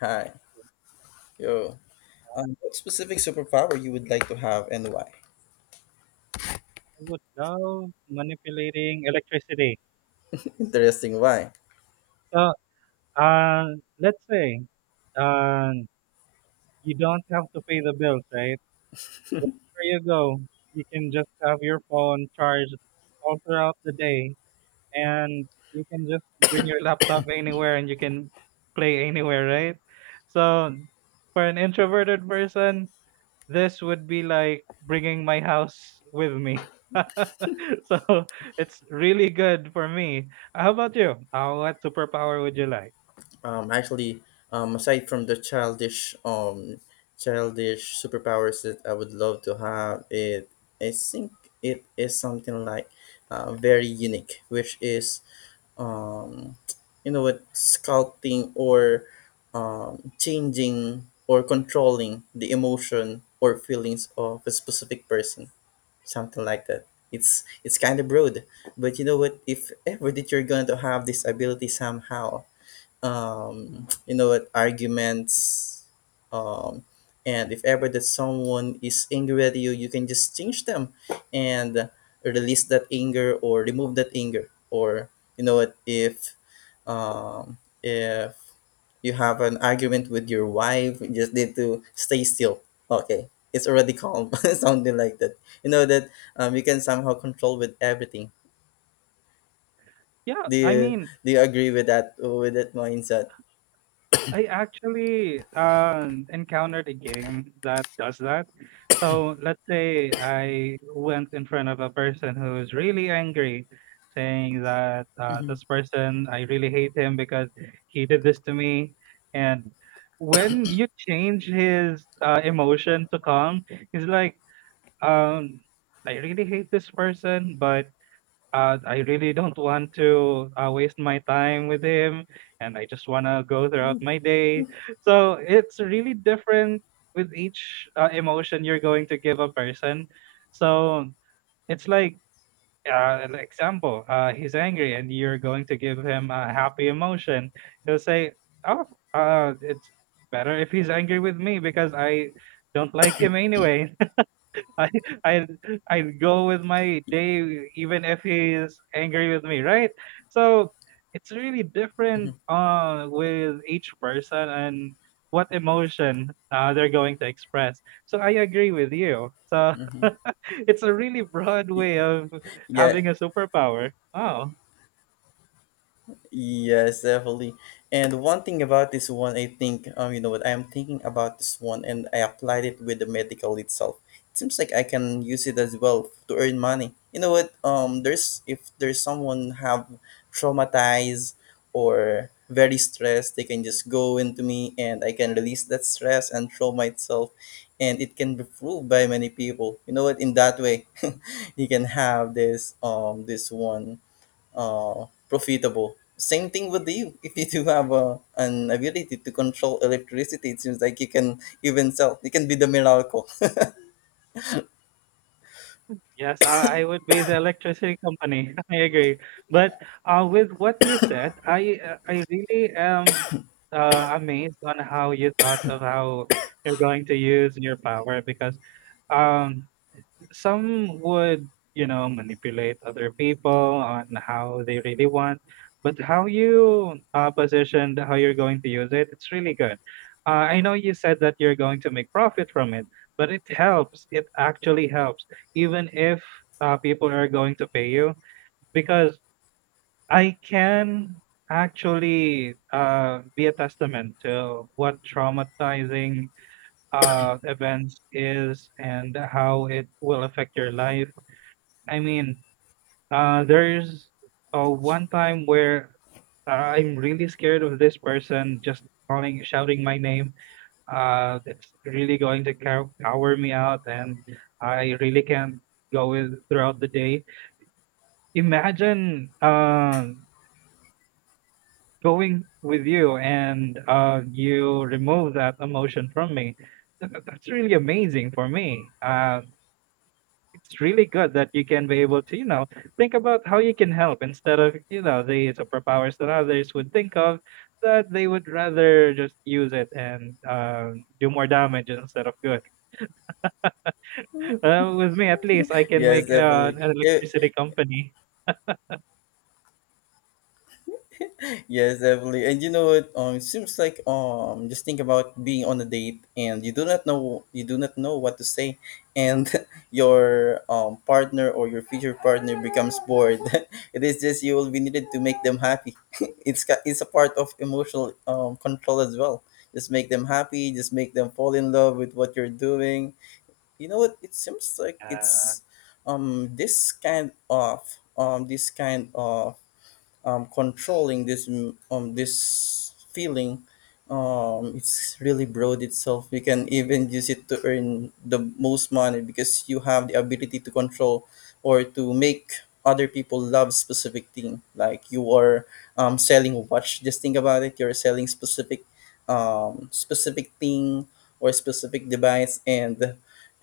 Hi, yo. What specific superpower you would like to have and why? I would love manipulating electricity. Interesting, why? So, uh, let's say, uh, you don't have to pay the bills, right? Wherever you go, you can just have your phone charged all throughout the day, and you can just bring your laptop anywhere and you can play anywhere, right? So, for an introverted person, this would be like bringing my house with me. So it's really good for me. How about you? What superpower would you like? Actually, aside from the childish, childish superpowers that I would love to have, it I think it is something like, very unique, which is, um, you know what, sculpting or, changing or controlling the emotion or feelings of a specific person. Something like that. It's kind of broad, but you know what? If ever that you're going to have this ability somehow, you know what arguments, um, and if ever that someone is angry at you, you can just change them and release that anger or remove that anger. Or you know what, if, um, if you have an argument with your wife, you just need to stay still. Okay, it's already calm. Something like that. You know that, you can somehow control with everything. Yeah, do I you mean, do you agree with that mindset? I actually, encountered a game that does that. So let's say I went in front of a person who's really angry, saying that, "This person, I really hate him because he did this to me." And when you change his, emotion to calm, he's like, um, "I really hate this person, but I really don't want to waste my time with him, and I just want to go throughout my day. So it's really different with each emotion you're going to give a person. So it's like, an example, he's angry, and you're going to give him a happy emotion. He'll say, "Oh, it's better if he's angry with me because I don't like him anyway." I i I'd go with my day even if he's angry with me, right? So it's really different Hmm. With each person and what emotion they're going to express. So I agree with you. So Hmm. it's a really broad way of Yeah, having a superpower. Oh. yes, definitely. And one thing about this one, I think, you know what, I'm thinking about this one and I applied it with the medical itself. It seems like I can use it as well to earn money. You know what, there's if there's someone have traumatized or very stressed, they can just go into me and I can release that stress and trauma itself. And it can be proved by many people. You know what, in that way, you can have this one, profitable. Same thing with you. If you do have, an ability to control electricity, it seems like you can even sell. You can be the miracle. Yes, I would be the electricity company. I agree. But with what you said, I really am uh, amazed on how you thought of how you're going to use your power because um, some would, you know, manipulate other people on how they really want, but how you positioned how you're going to use it, it's really good. I know you said that you're going to make profit from it, but it helps. It actually helps, even if people are going to pay you, because I can actually be a testament to what traumatizing events is and how it will affect your life. I mean, there's one time where I'm really scared of this person just calling, shouting my name. It's really going to cower me out, and I really can't go with throughout the day. Imagine going with you, and you remove that emotion from me. That's really amazing for me. It's really good that you can be able to, you know, think about how you can help instead of, you know, the superpowers that others would think of, that they would rather just use it and do more damage instead of good. With me, at least, I can Yes, make definitely. an If, electricity company. Yes, definitely. And you know what? It seems like, just think about being on a date, and you do not know what to say, and your partner or your future partner becomes bored. It is just you will be needed to make them happy. It's a part of emotional control as well. Just make them happy. Just make them fall in love with what you're doing. You know what? It seems like Uh, it's, um this kind of um this kind of, controlling this feeling. It's really broad itself. You can even use it to earn the most money because you have the ability to control, or to make other people love specific thing, like you are, selling a watch. Just think about it, you're selling specific, specific thing or specific device. And,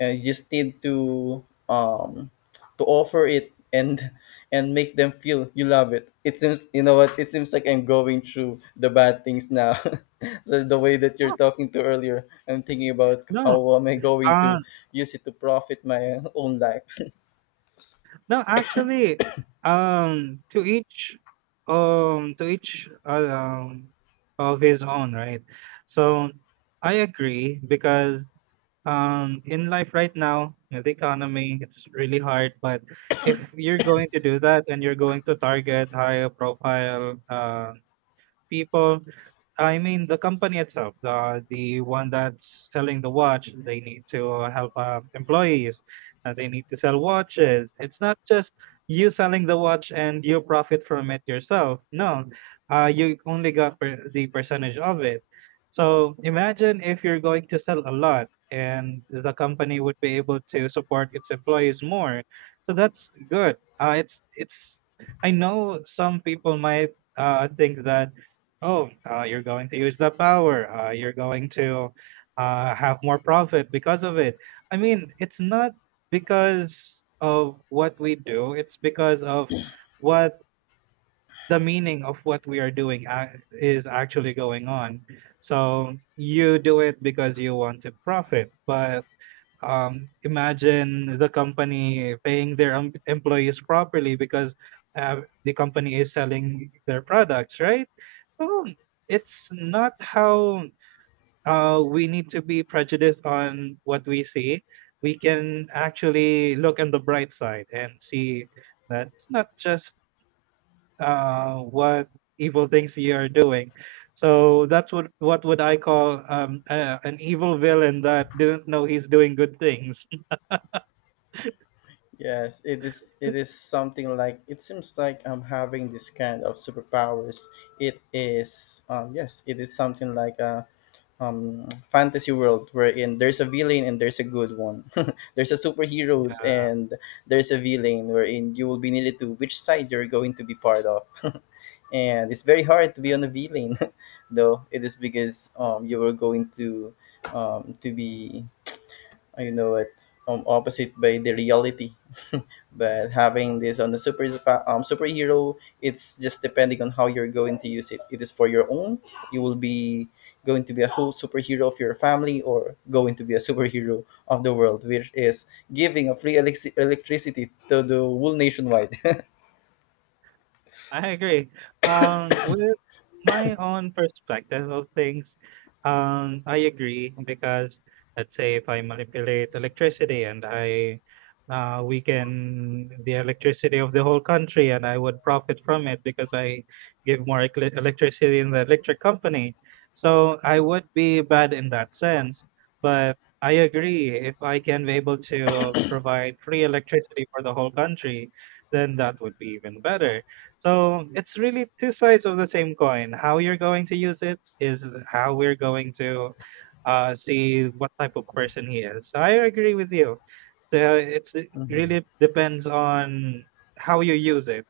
you just need to, um, to offer it, and make them feel you love it. It seems, you know what, it seems like I'm going through the bad things now. The way that you're no, talking to earlier, I'm thinking about no, how am I going uh, to use it to profit my own life. no, actually, um, to each, to each, of his own, right? So I agree because in life right now you know, the economy it's really hard but if you're going to do that and you're going to target high profile people. I mean the company itself, the one that's selling the watch, they need to help employees, they need to sell watches. It's not just you selling the watch and you profit from it yourself. No, you only got the percentage of it. So imagine if you're going to sell a lot and the company would be able to support its employees more. So that's good. It's I know some people might think that oh, you're going to use the power. You're going to have more profit because of it. I mean, it's not because of what we do, it's because of what the meaning of what we are doing is actually going on. So you do it because you want to profit, but imagine the company paying their employees properly because the company is selling their products, right? So it's not how we need to be prejudiced on what we see. We can actually look on the bright side and see that it's not just what evil things you are doing. So that's what would I call an evil villain that didn't know he's doing good things. Yes, it is something like, it seems like I'm having this kind of superpowers. It is, yes, it is something like, fantasy world wherein there's a villain and there's a good one. There's a superheroes and there's a villain wherein you will be needed to which side you're going to be part of. And it's very hard to be on a villain, though it is because, you are going to, to be, I know it, opposite by the reality. But having this on the superhero, it's just depending on how you're going to use it. It is for your own. You will be going to be a whole superhero of your family, or going to be a superhero of the world, which is giving a free electricity to the whole nationwide. I agree. With my own perspective of things, I agree because let's say if I manipulate electricity and I weaken the electricity of the whole country and I would profit from it because I give more electricity in the electric company. So I would be bad in that sense. But I agree if I can be able to provide free electricity for the whole country, then that would be even better. So it's really two sides of the same coin. How you're going to use it is how we're going to see what type of person he is. So I agree with you. So it's it really depends on how you use it.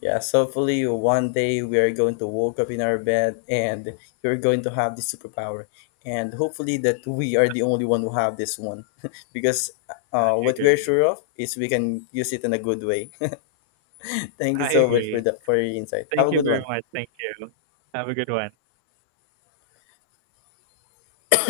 Yeah, so hopefully one day we are going to wake up in our bed and you're going to have this superpower. And hopefully that we are the only one who have this one. Because, I what we're agree. sure of is we can use it in a good way. Thank you I so much for agree. the for your insight. Have Thank a you good very one. much. Thank you. Have a good one.